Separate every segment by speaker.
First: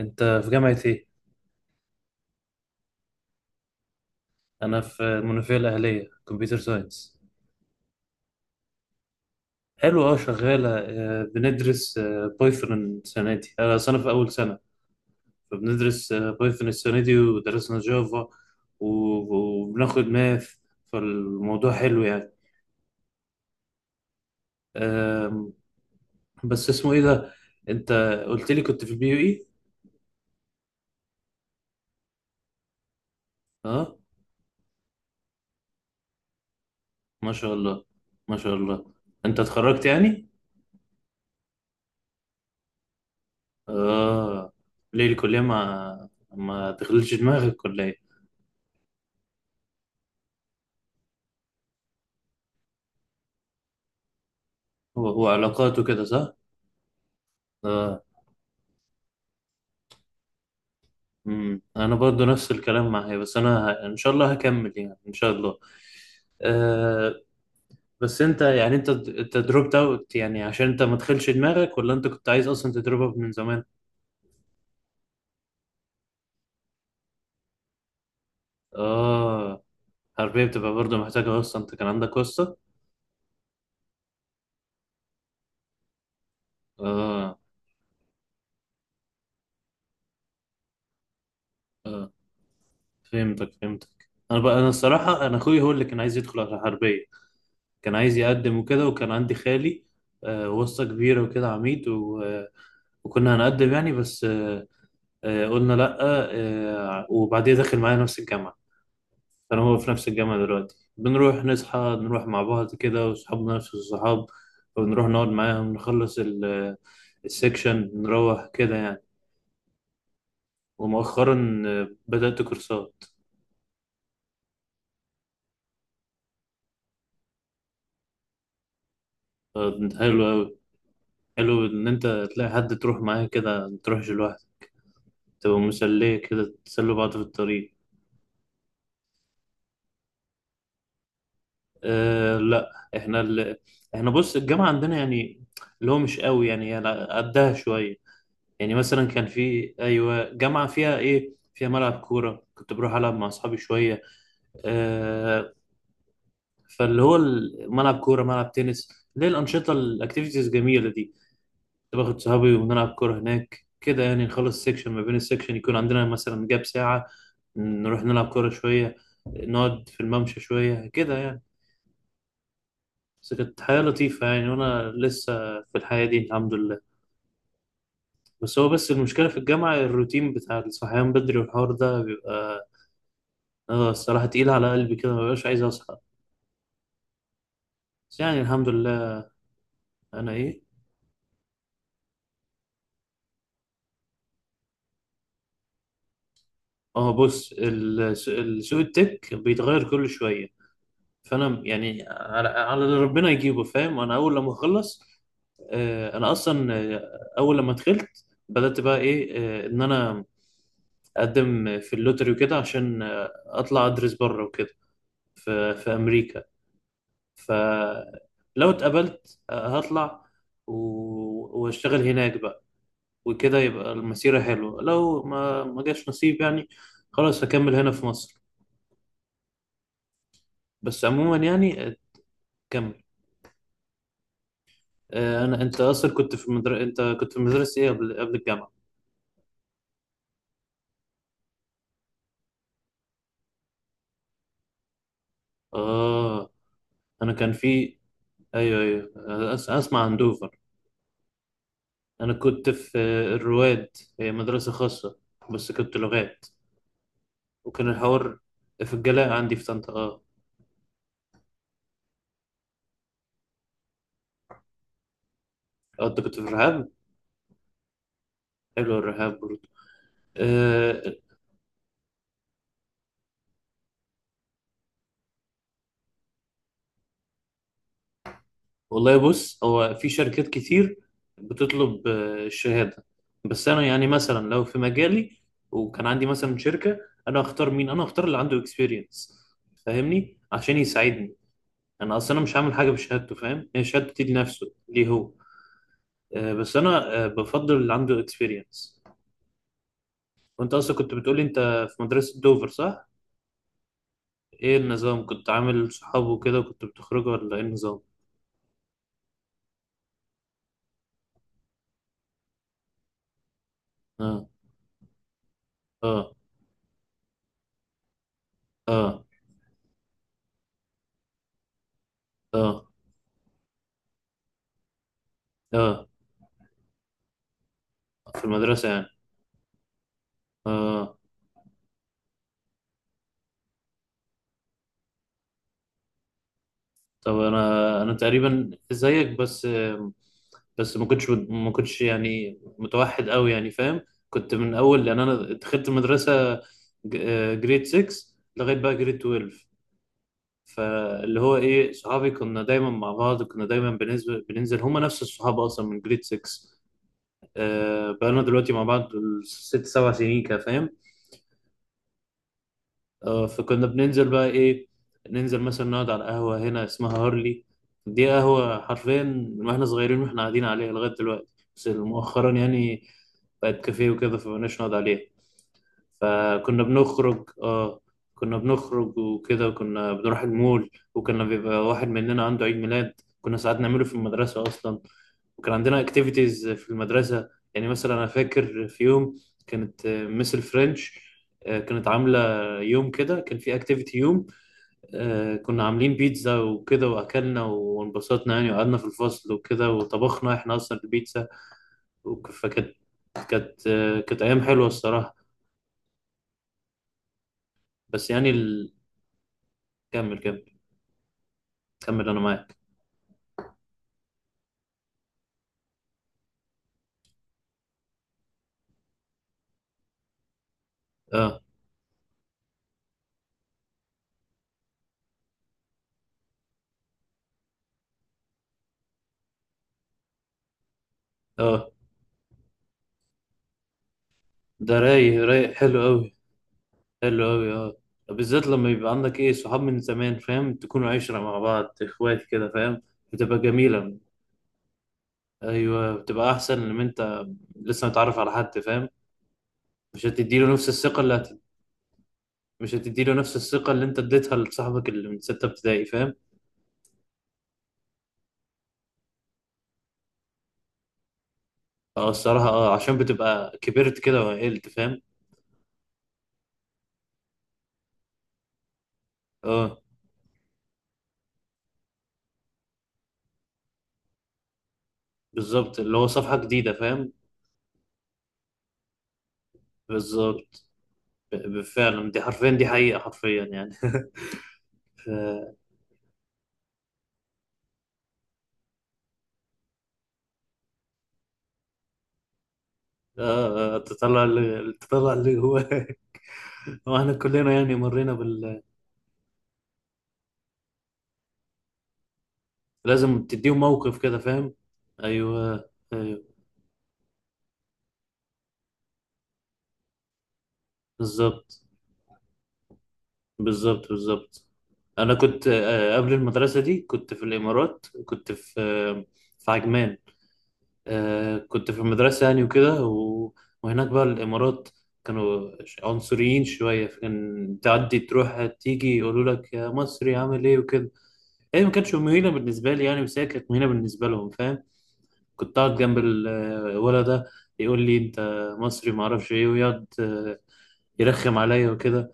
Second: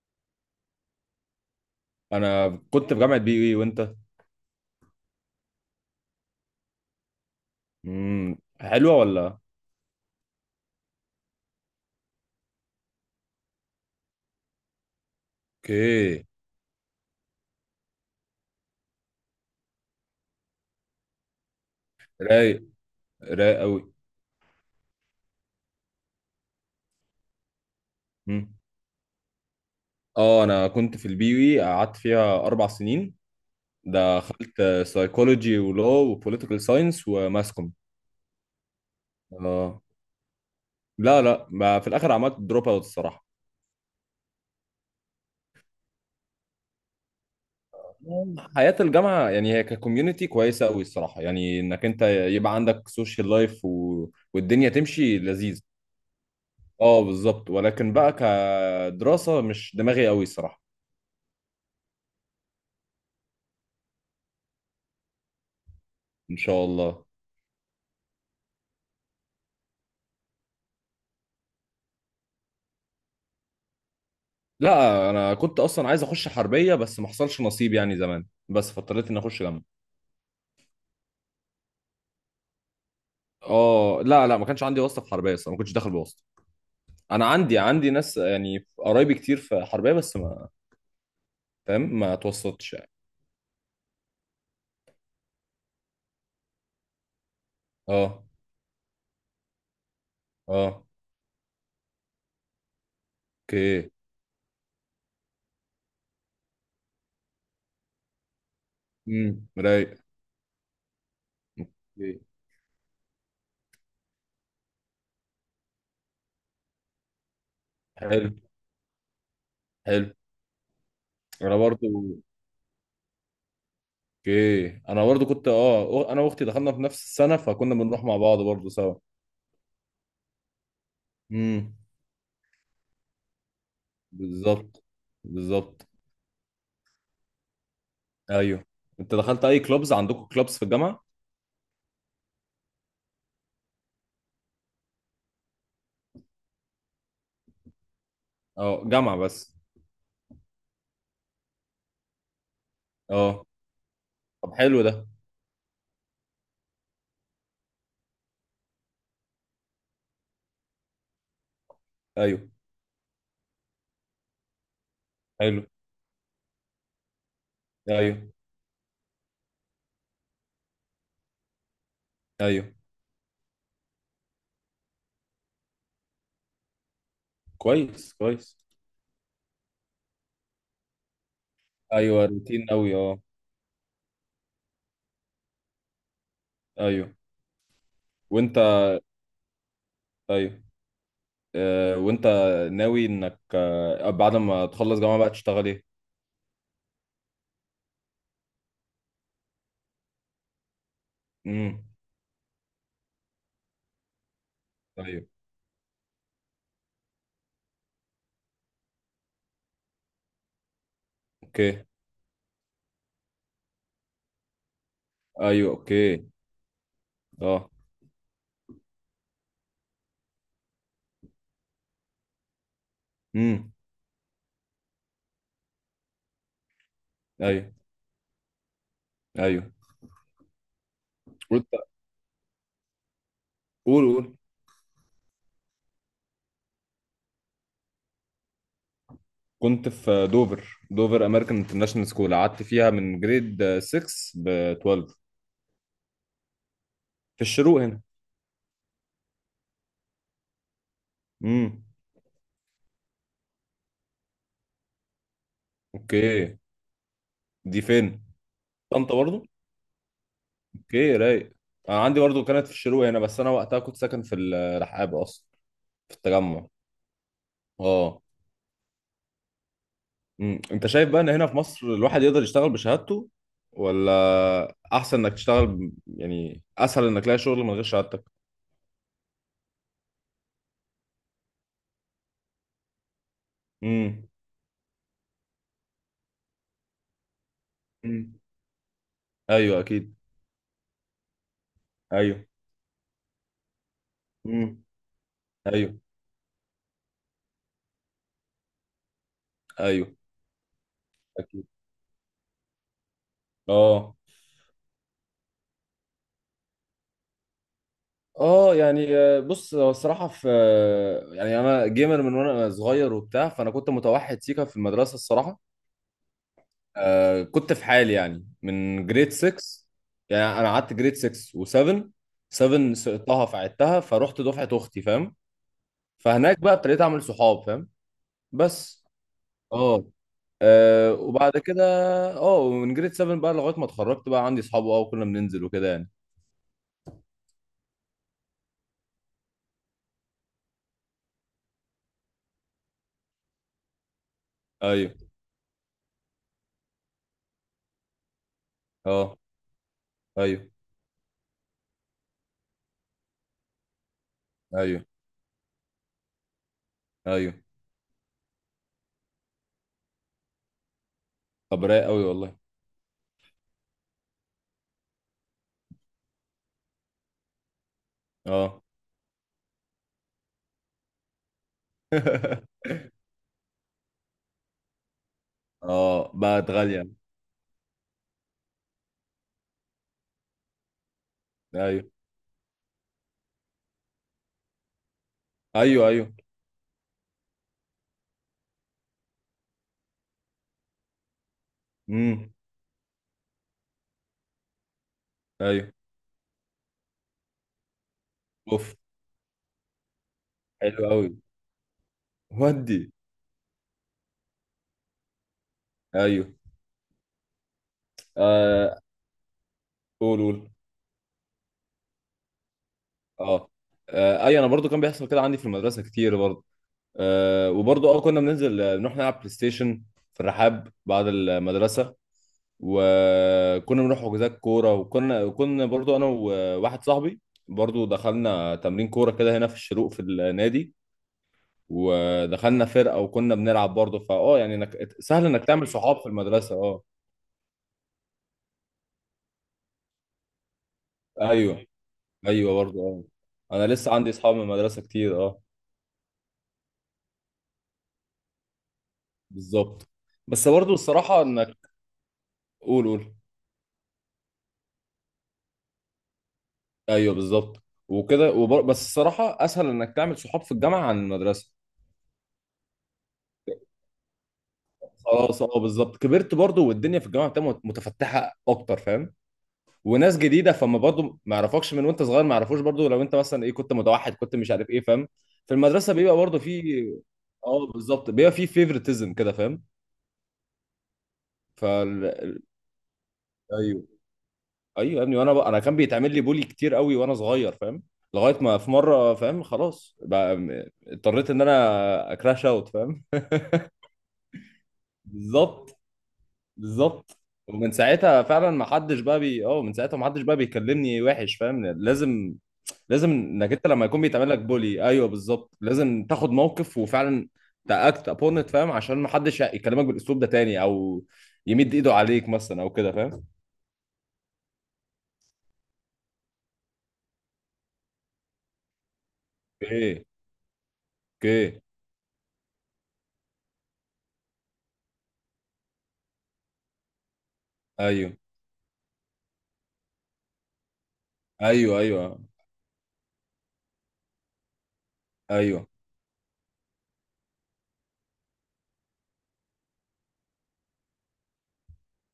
Speaker 1: انت في جامعة ايه؟
Speaker 2: انا كنت في جامعه بي اي وانت.
Speaker 1: انا في المنوفية الاهلية كمبيوتر ساينس.
Speaker 2: حلوه ولا؟
Speaker 1: حلو اه، شغالة. بندرس بايثون السنة دي. انا سنة، في اول سنة، فبندرس
Speaker 2: اوكي.
Speaker 1: بايثون السنة دي ودرسنا جافا، وبناخد ماث. فالموضوع حلو يعني.
Speaker 2: رايق رايق قوي.
Speaker 1: آم، بس اسمه ايه ده؟ انت قلت
Speaker 2: امم
Speaker 1: لي كنت في البي يو اي؟
Speaker 2: اه انا كنت في البي اي قعدت فيها 4 سنين.
Speaker 1: اه،
Speaker 2: دخلت سايكولوجي ولو وبوليتيكال ساينس
Speaker 1: ما شاء
Speaker 2: وماسكوم.
Speaker 1: الله، ما شاء الله. انت
Speaker 2: اه
Speaker 1: اتخرجت يعني؟
Speaker 2: لا لا، ما في الاخر عملت دروب اوت الصراحه.
Speaker 1: اه. ليه الكلية ما تخليش دماغك ولا ايه؟
Speaker 2: حياة الجامعة يعني هي ككوميونتي كويسة أوي الصراحة، يعني إنك أنت يبقى عندك سوشيال لايف والدنيا تمشي لذيذ.
Speaker 1: وعلاقاته كده صح؟
Speaker 2: أه بالظبط، ولكن
Speaker 1: اه.
Speaker 2: بقى كدراسة مش دماغي أوي الصراحة.
Speaker 1: امم، انا برضو نفس الكلام معايا، بس انا ان شاء الله هكمل يعني ان شاء الله.
Speaker 2: ان شاء الله.
Speaker 1: آه. بس انت يعني انت دروبت اوت يعني عشان انت ما تدخلش دماغك، ولا انت كنت عايز اصلا تدروب اوت من زمان؟
Speaker 2: لا انا كنت اصلا عايز اخش حربيه، بس ما حصلش نصيب يعني زمان بس فاضطريت اني اخش
Speaker 1: اه.
Speaker 2: جامعه.
Speaker 1: حربية بتبقى برضو محتاجة واسطة، انت كان عندك واسطة؟
Speaker 2: اه لا لا، ما كانش عندي واسطه في حربيه اصلا، ما كنتش داخل بواسطه. انا
Speaker 1: اه،
Speaker 2: عندي ناس يعني قرايبي كتير في حربيه، بس ما فاهم
Speaker 1: اه،
Speaker 2: ما توسطتش يعني.
Speaker 1: فهمتك فهمتك. انا بقى، انا الصراحة انا اخوي هو اللي كان عايز يدخل على الحربية، كان عايز
Speaker 2: اه
Speaker 1: يقدم وكده، وكان عندي خالي آه واسطة
Speaker 2: اه.
Speaker 1: كبيرة وكده، عميد و... آه، وكنا هنقدم
Speaker 2: اوكي.
Speaker 1: يعني، بس قلنا لأ. وبعديها داخل معايا نفس الجامعة. كان هو في
Speaker 2: رايق.
Speaker 1: نفس الجامعة دلوقتي، بنروح نصحى
Speaker 2: اوكي.
Speaker 1: نروح مع بعض كده، وصحابنا نفس الصحاب، ونروح نقعد معاهم نخلص السكشن
Speaker 2: حلو
Speaker 1: نروح كده يعني.
Speaker 2: حلو. انا
Speaker 1: ومؤخرا
Speaker 2: برضو.
Speaker 1: بدأت كورسات.
Speaker 2: اوكي انا برضو كنت انا واختي دخلنا في نفس السنه، فكنا بنروح مع بعض برضو سوا.
Speaker 1: حلو أوي. حلو
Speaker 2: امم.
Speaker 1: إن أنت تلاقي حد تروح معاه كده، متروحش لوحدك،
Speaker 2: بالظبط
Speaker 1: تبقى
Speaker 2: بالظبط.
Speaker 1: مسلية كده، تسلوا بعض في الطريق.
Speaker 2: ايوه. انت دخلت اي كلوبز؟ عندكم كلوبز في الجامعه؟
Speaker 1: أه لأ إحنا ال... إحنا بص، الجامعة عندنا يعني اللي هو مش قوي يعني، يعني قدها شوية. يعني
Speaker 2: اه
Speaker 1: مثلا
Speaker 2: جامعه
Speaker 1: كان
Speaker 2: بس.
Speaker 1: في، ايوه، جامعه فيها ايه، فيها ملعب كوره، كنت بروح العب مع
Speaker 2: اه
Speaker 1: اصحابي شويه.
Speaker 2: طب حلو ده.
Speaker 1: آه فاللي هو ملعب كوره، ملعب تنس، ليه الانشطه الاكتيفيتيز الجميله دي. كنت باخد
Speaker 2: ايوه
Speaker 1: صحابي وبنلعب كوره هناك كده يعني، نخلص سيكشن، ما بين السيكشن
Speaker 2: حلو.
Speaker 1: يكون عندنا مثلا جاب ساعه، نروح
Speaker 2: ايوه
Speaker 1: نلعب كوره شويه، نقعد في الممشى شويه كده يعني.
Speaker 2: ايوه.
Speaker 1: بس كانت حياة لطيفة يعني، وأنا لسه في الحياة دي الحمد لله.
Speaker 2: كويس كويس.
Speaker 1: بس هو بس المشكلة في الجامعة الروتين بتاع الصحيان بدري والحوار ده
Speaker 2: ايوه روتين
Speaker 1: بيبقى،
Speaker 2: قوي اه.
Speaker 1: اه الصراحة تقيلة على قلبي كده، مبقاش عايز أصحى.
Speaker 2: ايوه،
Speaker 1: بس يعني
Speaker 2: وانت؟
Speaker 1: الحمد لله. أنا إيه؟
Speaker 2: ايوه. آه، وانت؟ ناوي انك بعد ما تخلص جامعه بقى تشتغل ايه؟
Speaker 1: اه بص، سوق التك بيتغير كل شوية، فأنا
Speaker 2: امم.
Speaker 1: يعني على اللي ربنا يجيبه، فاهم؟ أنا أول لما أخلص،
Speaker 2: ايوه
Speaker 1: أنا أصلا أول لما دخلت بدأت بقى إيه، إن أنا أقدم
Speaker 2: اوكي.
Speaker 1: في اللوتري وكده، عشان أطلع أدرس بره وكده،
Speaker 2: ايوه
Speaker 1: في في
Speaker 2: اوكي.
Speaker 1: أمريكا.
Speaker 2: اه.
Speaker 1: فلو اتقبلت، هطلع وأشتغل هناك بقى، وكده
Speaker 2: امم.
Speaker 1: يبقى المسيرة حلوة. لو ما جاش نصيب يعني، خلاص هكمل
Speaker 2: ايوه
Speaker 1: هنا في مصر.
Speaker 2: ايوه.
Speaker 1: بس عموما
Speaker 2: وانت؟
Speaker 1: يعني كمل.
Speaker 2: قول قول.
Speaker 1: انا، انت اصلا كنت في انت كنت في مدرسة ايه قبل قبل الجامعة؟
Speaker 2: كنت في دوفر امريكان انترناشونال سكول، قعدت فيها من جريد 6 ب 12.
Speaker 1: اه، انا
Speaker 2: في
Speaker 1: كان
Speaker 2: الشروق
Speaker 1: في،
Speaker 2: هنا.
Speaker 1: ايوه ايوه، اسمع عن دوفر.
Speaker 2: امم
Speaker 1: انا كنت في الرواد، هي مدرسة خاصة، بس كنت لغات.
Speaker 2: اوكي. دي
Speaker 1: وكان
Speaker 2: فين؟
Speaker 1: الحوار في
Speaker 2: طنطا
Speaker 1: الجلاء
Speaker 2: برضو.
Speaker 1: عندي في طنطا، اه.
Speaker 2: اوكي رايق. انا عندي برضو كانت في الشروق هنا، بس انا وقتها كنت ساكن في الرحاب اصلا. في
Speaker 1: انت كنت في
Speaker 2: التجمع.
Speaker 1: الرحاب،
Speaker 2: اه.
Speaker 1: حلو الرحاب برضه.
Speaker 2: انت شايف
Speaker 1: آه،
Speaker 2: بقى ان هنا في مصر الواحد يقدر يشتغل بشهادته، ولا احسن انك تشتغل يعني اسهل انك تلاقي شغل من غير شهادتك؟
Speaker 1: والله بص، هو في شركات كتير بتطلب الشهادة، بس أنا يعني
Speaker 2: امم.
Speaker 1: مثلا لو في مجالي وكان عندي مثلا شركة، أنا هختار مين؟ أنا هختار
Speaker 2: امم.
Speaker 1: اللي عنده اكسبيرينس،
Speaker 2: ايوه اكيد.
Speaker 1: فاهمني؟ عشان يساعدني. أنا أصلا أنا
Speaker 2: ايوه.
Speaker 1: مش هعمل حاجة بشهادته، فاهم؟ هي شهادتي لنفسه،
Speaker 2: امم.
Speaker 1: ليه هو.
Speaker 2: ايوه.
Speaker 1: بس أنا بفضل اللي عنده اكسبيرينس.
Speaker 2: ايوه
Speaker 1: وأنت أصلا كنت بتقولي أنت
Speaker 2: اكيد.
Speaker 1: في مدرسة دوفر، صح؟
Speaker 2: اه
Speaker 1: إيه النظام؟ كنت عامل صحاب وكده، وكنت بتخرجوا، ولا إيه النظام؟
Speaker 2: اه يعني بص هو الصراحه في يعني انا جيمر من وانا صغير وبتاع، فانا كنت متوحد
Speaker 1: آه،
Speaker 2: سيكا في المدرسه الصراحه.
Speaker 1: آه،
Speaker 2: كنت في حالي يعني من
Speaker 1: آه،
Speaker 2: جريد 6. يعني انا قعدت جريد 6 و7.
Speaker 1: آه،
Speaker 2: 7 سقطتها فعدتها فروحت دفعه اختي فاهم.
Speaker 1: آه،
Speaker 2: فهناك بقى ابتديت اعمل صحاب فاهم.
Speaker 1: في المدرسة
Speaker 2: بس
Speaker 1: يعني.
Speaker 2: اه،
Speaker 1: آه.
Speaker 2: وبعد كده. اه ومن جريد 7 بقى لغايه ما اتخرجت بقى عندي صحاب اه، وكنا بننزل وكده يعني.
Speaker 1: طب انا، انا تقريبا زيك، بس بس ما كنتش يعني متوحد قوي يعني، فاهم؟ كنت من اول،
Speaker 2: ايوه
Speaker 1: لان انا دخلت مدرسه جريد 6 لغايه بقى جريد
Speaker 2: اه
Speaker 1: 12.
Speaker 2: ايوه
Speaker 1: فاللي هو ايه، صحابي كنا دايما مع بعض، كنا دايما بننزل هما
Speaker 2: ايوه
Speaker 1: نفس الصحاب اصلا من جريد 6.
Speaker 2: ايوه.
Speaker 1: بقالنا دلوقتي مع بعض ست سبع سنين كده، فاهم؟
Speaker 2: طب رايق قوي والله.
Speaker 1: فكنا بننزل بقى ايه، ننزل مثلا نقعد على قهوة هنا اسمها هارلي. دي قهوة
Speaker 2: اه
Speaker 1: حرفيا من واحنا صغيرين واحنا قاعدين عليها لغاية دلوقتي. بس مؤخرا يعني بقت كافيه وكده، فمبقناش نقعد عليها.
Speaker 2: اه بقت
Speaker 1: فكنا
Speaker 2: غالية.
Speaker 1: بنخرج، اه كنا بنخرج وكده، وكنا بنروح المول، وكنا بيبقى
Speaker 2: ايوه
Speaker 1: واحد مننا عنده عيد ميلاد، كنا ساعات نعمله في المدرسة أصلا. وكان عندنا
Speaker 2: ايوه ايوه.
Speaker 1: اكتيفيتيز في المدرسة. يعني مثلا أنا فاكر في يوم كانت مس الفرنش كانت عاملة
Speaker 2: امم.
Speaker 1: يوم كده، كان في اكتيفيتي يوم، كنا
Speaker 2: ايوه
Speaker 1: عاملين بيتزا وكده، وأكلنا وانبسطنا يعني،
Speaker 2: اوف
Speaker 1: وقعدنا في الفصل وكده، وطبخنا احنا أصلا
Speaker 2: حلو قوي.
Speaker 1: البيتزا. فكانت،
Speaker 2: ودي.
Speaker 1: كانت كانت أيام حلوة الصراحة.
Speaker 2: ايوه.
Speaker 1: بس يعني ال...
Speaker 2: آه
Speaker 1: كمل
Speaker 2: قول قول.
Speaker 1: كمل، كمل أنا معاك.
Speaker 2: اه ايوه انا برضو كان بيحصل كده عندي في المدرسة كتير برضو. وبرضو اه كنا بننزل نروح نلعب بلاي ستيشن في الرحاب بعد
Speaker 1: اه،
Speaker 2: المدرسة. وكنا بنروح حجوزات كورة، وكنا كنا برضو انا وواحد صاحبي. برضو دخلنا تمرين كورة كده هنا في الشروق في النادي.
Speaker 1: اه،
Speaker 2: ودخلنا فرقه وكنا بنلعب برضه، فاه يعني
Speaker 1: ده
Speaker 2: انك
Speaker 1: رايق
Speaker 2: سهل انك
Speaker 1: رايق،
Speaker 2: تعمل
Speaker 1: حلو
Speaker 2: صحاب في
Speaker 1: أوي،
Speaker 2: المدرسه اه.
Speaker 1: حلو أوي، أه. بالذات لما يبقى عندك إيه، صحاب من زمان، فاهم؟ تكونوا عشرة مع
Speaker 2: ايوه
Speaker 1: بعض، إخوات كده،
Speaker 2: ايوه برضه
Speaker 1: فاهم؟
Speaker 2: اه.
Speaker 1: بتبقى
Speaker 2: انا لسه
Speaker 1: جميلة.
Speaker 2: عندي اصحاب من المدرسه كتير اه.
Speaker 1: أيوه بتبقى أحسن لما أنت لسه متعرف على حد، فاهم؟
Speaker 2: بالظبط.
Speaker 1: مش
Speaker 2: بس
Speaker 1: هتديله نفس
Speaker 2: برضه
Speaker 1: الثقة اللي
Speaker 2: الصراحه
Speaker 1: هت...
Speaker 2: انك.
Speaker 1: مش
Speaker 2: قول
Speaker 1: هتديله
Speaker 2: قول.
Speaker 1: نفس الثقة اللي أنت اديتها لصاحبك اللي من ستة ابتدائي، فاهم؟
Speaker 2: ايوه بالظبط وكده بس الصراحه اسهل انك تعمل صحاب في الجامعه عن المدرسه.
Speaker 1: أه الصراحة أه، عشان بتبقى كبرت كده وعقلت، فاهم؟
Speaker 2: خلاص اه بالظبط كبرت برضه، والدنيا في الجامعه بتبقى متفتحه اكتر فاهم.
Speaker 1: أه
Speaker 2: وناس جديده فما برضه ما يعرفكش من وانت صغير، ما يعرفوش برضه لو انت مثلا ايه كنت متوحد كنت مش عارف ايه فاهم. في
Speaker 1: بالظبط،
Speaker 2: المدرسه
Speaker 1: اللي هو
Speaker 2: بيبقى
Speaker 1: صفحة
Speaker 2: برضه في.
Speaker 1: جديدة، فاهم؟
Speaker 2: اه بالظبط بيبقى في فيفرتزم كده فاهم.
Speaker 1: بالظبط.
Speaker 2: فال
Speaker 1: فعلا دي
Speaker 2: ال-
Speaker 1: حرفيا، دي حقيقة حرفيا يعني.
Speaker 2: ايوه ايوه يا
Speaker 1: ف...
Speaker 2: ابني، وانا بقى انا كان بيتعمل لي بولي كتير قوي وانا صغير فاهم. لغايه ما في مره فاهم خلاص بقى اضطريت ان انا اكراش اوت فاهم.
Speaker 1: آه، تطلع اللي
Speaker 2: بالظبط
Speaker 1: جواك. هو احنا
Speaker 2: بالظبط.
Speaker 1: كلنا
Speaker 2: ومن
Speaker 1: يعني مرينا
Speaker 2: ساعتها فعلا
Speaker 1: بال،
Speaker 2: ما حدش بقى بي اه من ساعتها ما حدش بقى بيكلمني وحش فاهم لازم. لازم
Speaker 1: لازم
Speaker 2: انك
Speaker 1: تديهم
Speaker 2: انت لما
Speaker 1: موقف
Speaker 2: يكون
Speaker 1: كده،
Speaker 2: بيتعمل لك
Speaker 1: فاهم؟
Speaker 2: بولي، ايوه بالظبط
Speaker 1: ايوه
Speaker 2: لازم
Speaker 1: ايوه،
Speaker 2: تاخد موقف وفعلا. تاكت ابون ات فاهم عشان ما حدش يكلمك بالاسلوب ده تاني، او.
Speaker 1: بالظبط،
Speaker 2: يمد ايده عليك مثلا او كده فاهم.
Speaker 1: بالظبط، بالظبط. انا كنت قبل المدرسه دي كنت في الامارات، كنت في في عجمان.
Speaker 2: اوكي اوكي
Speaker 1: كنت في المدرسه يعني وكده وهناك بقى الامارات كانوا عنصريين شويه، فكان تعدي
Speaker 2: ايوه
Speaker 1: تروح تيجي يقولوا لك يا مصري عامل ايه وكده. هي ما
Speaker 2: ايوه
Speaker 1: كانتش
Speaker 2: ايوه
Speaker 1: مهينه بالنسبه لي يعني، بس هي كانت مهينه بالنسبه لهم، فاهم؟ كنت
Speaker 2: ايوه
Speaker 1: قاعد جنب الولد ده يقول لي انت مصري ما اعرفش ايه، ويقعد يرخم عليا وكده.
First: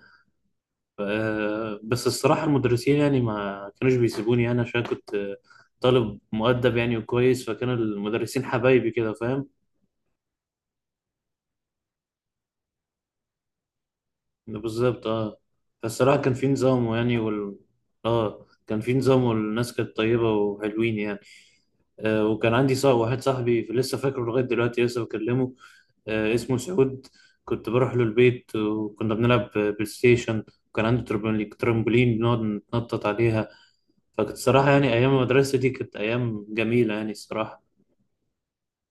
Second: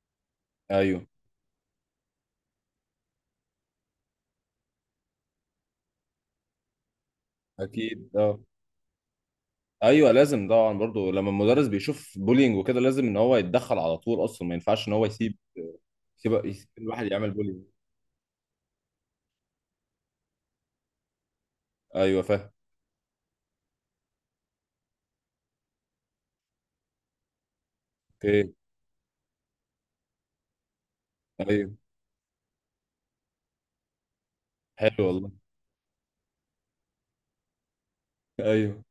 Speaker 2: ايوه
Speaker 1: بس الصراحة المدرسين يعني ما كانوش بيسيبوني، يعني عشان كنت طالب مؤدب يعني وكويس، فكان
Speaker 2: اكيد اه.
Speaker 1: المدرسين حبايبي كده، فاهم؟
Speaker 2: ايوه لازم طبعا برضو لما المدرس بيشوف بولينج وكده لازم ان هو يتدخل على طول اصلا، ما ينفعش ان
Speaker 1: بالظبط
Speaker 2: هو
Speaker 1: اه.
Speaker 2: يسيب.
Speaker 1: فالصراحة كان في
Speaker 2: يسيب
Speaker 1: نظام
Speaker 2: الواحد
Speaker 1: يعني
Speaker 2: يعمل بولينج.
Speaker 1: اه كان في نظام، والناس كانت طيبة وحلوين يعني.
Speaker 2: ايوه
Speaker 1: آه،
Speaker 2: فاهم.
Speaker 1: وكان عندي صاحب، واحد صاحبي لسه فاكره لغاية دلوقتي، لسه بكلمه، اسمه سعود. كنت بروح له
Speaker 2: اوكي
Speaker 1: البيت وكنا بنلعب بلاي ستيشن، وكان عنده ترامبولين،
Speaker 2: ايوه
Speaker 1: ترامبولين بنقعد نتنطط عليها. فكانت الصراحة يعني
Speaker 2: حلو
Speaker 1: أيام
Speaker 2: والله.
Speaker 1: المدرسة دي كانت أيام جميلة يعني الصراحة.
Speaker 2: ايوه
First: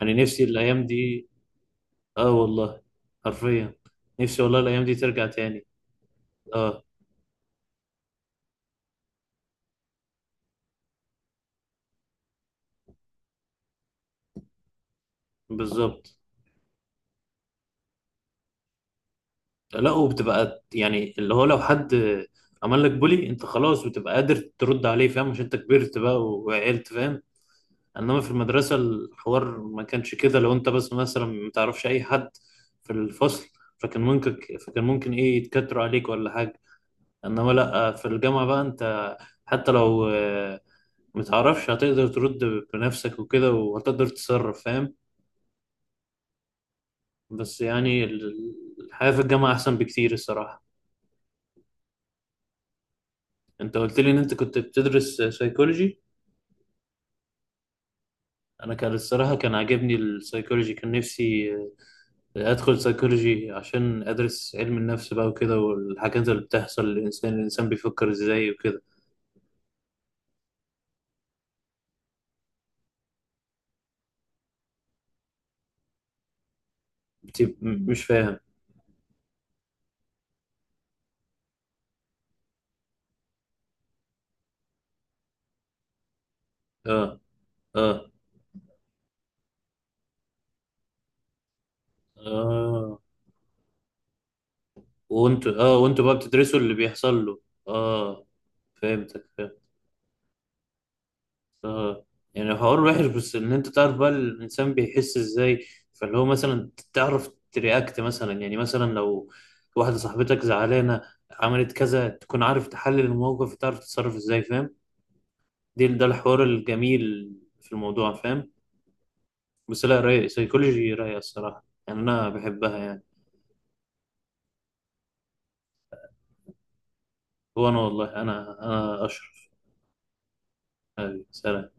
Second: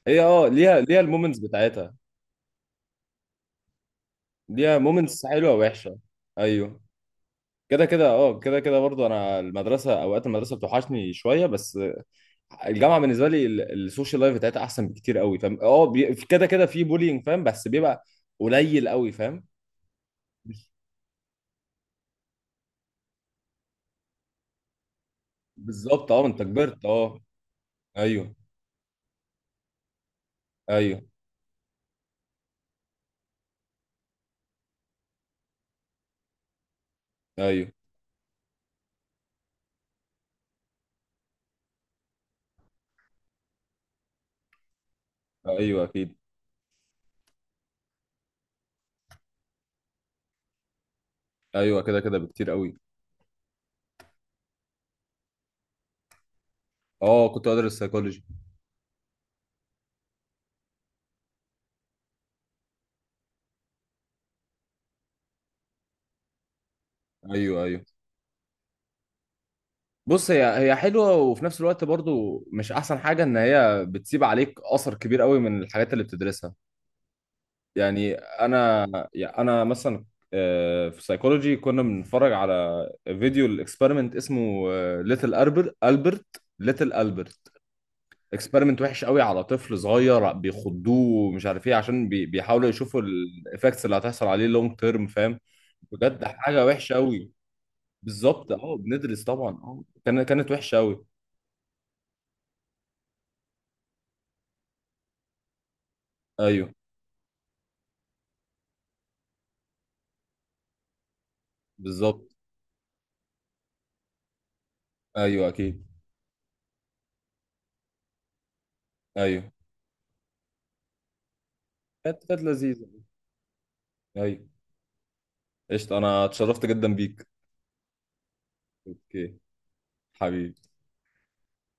Speaker 1: يعني
Speaker 2: هي
Speaker 1: نفسي
Speaker 2: اه ليها
Speaker 1: الأيام
Speaker 2: ليها
Speaker 1: دي.
Speaker 2: المومنتس بتاعتها.
Speaker 1: آه والله، حرفيا. نفسي والله
Speaker 2: ليها
Speaker 1: الأيام دي
Speaker 2: مومنتس
Speaker 1: ترجع
Speaker 2: حلوه
Speaker 1: تاني.
Speaker 2: ووحشه. ايوه
Speaker 1: آه.
Speaker 2: كده كده اه كده كده برضو انا المدرسه، اوقات المدرسه بتوحشني شويه بس. الجامعه بالنسبه لي السوشيال لايف بتاعتها احسن بكتير قوي فاهم اه،
Speaker 1: بالظبط.
Speaker 2: كده كده في بولينج فاهم بس بيبقى. قليل قوي فاهم.
Speaker 1: لا، وبتبقى
Speaker 2: مش-
Speaker 1: يعني اللي هو لو حد عمل لك بولي أنت خلاص بتبقى قادر ترد عليه، فاهم؟ مش أنت كبرت
Speaker 2: بالظبط
Speaker 1: بقى
Speaker 2: اه انت كبرت
Speaker 1: وعقلت،
Speaker 2: اه.
Speaker 1: فاهم؟ انما في
Speaker 2: ايوه
Speaker 1: المدرسه الحوار ما كانش كده، لو انت بس
Speaker 2: ايوه
Speaker 1: مثلا ما تعرفش اي حد في الفصل، فكان ممكن فكان ممكن ايه يتكتروا عليك ولا حاجه. انما
Speaker 2: ايوه
Speaker 1: لا، في الجامعه بقى انت حتى لو ما تعرفش هتقدر ترد بنفسك وكده، وهتقدر تتصرف، فاهم؟
Speaker 2: ايوه اكيد.
Speaker 1: بس يعني الحياه في الجامعه احسن بكتير الصراحه.
Speaker 2: ايوه كده كده بكتير قوي.
Speaker 1: انت قلت لي ان انت كنت بتدرس سايكولوجي.
Speaker 2: اه كنت ادرس سايكولوجي.
Speaker 1: انا كان الصراحه كان عاجبني السايكولوجي، كان نفسي ادخل سيكولوجي عشان ادرس علم النفس بقى وكده، والحاجات اللي بتحصل للانسان،
Speaker 2: ايوه
Speaker 1: الانسان
Speaker 2: ايوه
Speaker 1: بيفكر ازاي وكده.
Speaker 2: بص هي. هي حلوه وفي نفس الوقت برضو مش احسن حاجه ان هي بتسيب عليك اثر كبير قوي من الحاجات اللي بتدرسها.
Speaker 1: مش
Speaker 2: يعني
Speaker 1: فاهم.
Speaker 2: انا. يعني انا مثلا في سايكولوجي كنا بنتفرج على فيديو، الاكسبيرمنت اسمه. ليتل البرت البرت ليتل
Speaker 1: اه،
Speaker 2: البرت
Speaker 1: اه،
Speaker 2: اكسبيرمنت وحش قوي على طفل صغير بيخضوه ومش عارف ايه، عشان بيحاولوا
Speaker 1: اه.
Speaker 2: يشوفوا الايفكتس اللي هتحصل عليه لونج تيرم فاهم.
Speaker 1: وانتوا بقى
Speaker 2: بجد
Speaker 1: بتدرسوا
Speaker 2: حاجه
Speaker 1: اللي
Speaker 2: وحشه
Speaker 1: بيحصل
Speaker 2: قوي.
Speaker 1: له. اه،
Speaker 2: بالظبط اه بندرس
Speaker 1: فهمتك
Speaker 2: طبعا
Speaker 1: فهمت.
Speaker 2: اه كانت وحشه قوي.
Speaker 1: اه، يعني حوار وحش، بس ان انت تعرف بقى الانسان بيحس ازاي، فاللي هو
Speaker 2: ايوه
Speaker 1: مثلا تعرف ترياكت مثلا، يعني مثلا لو واحدة صاحبتك زعلانة عملت كذا،
Speaker 2: بالظبط.
Speaker 1: تكون عارف تحلل الموقف وتعرف تتصرف ازاي، فاهم؟
Speaker 2: ايوه
Speaker 1: دي
Speaker 2: اكيد.
Speaker 1: ده الحوار الجميل في الموضوع، فاهم؟
Speaker 2: ايوه
Speaker 1: بس لا رايق، سيكولوجي رايقة الصراحة يعني،
Speaker 2: كانت
Speaker 1: أنا
Speaker 2: كانت
Speaker 1: بحبها
Speaker 2: لذيذه.
Speaker 1: يعني.
Speaker 2: ايوه. قشطه انا اتشرفت جدا بيك.
Speaker 1: هو أنا والله أنا أنا
Speaker 2: اوكي
Speaker 1: أشرف.
Speaker 2: حبيبي.
Speaker 1: حبيبي، سلام.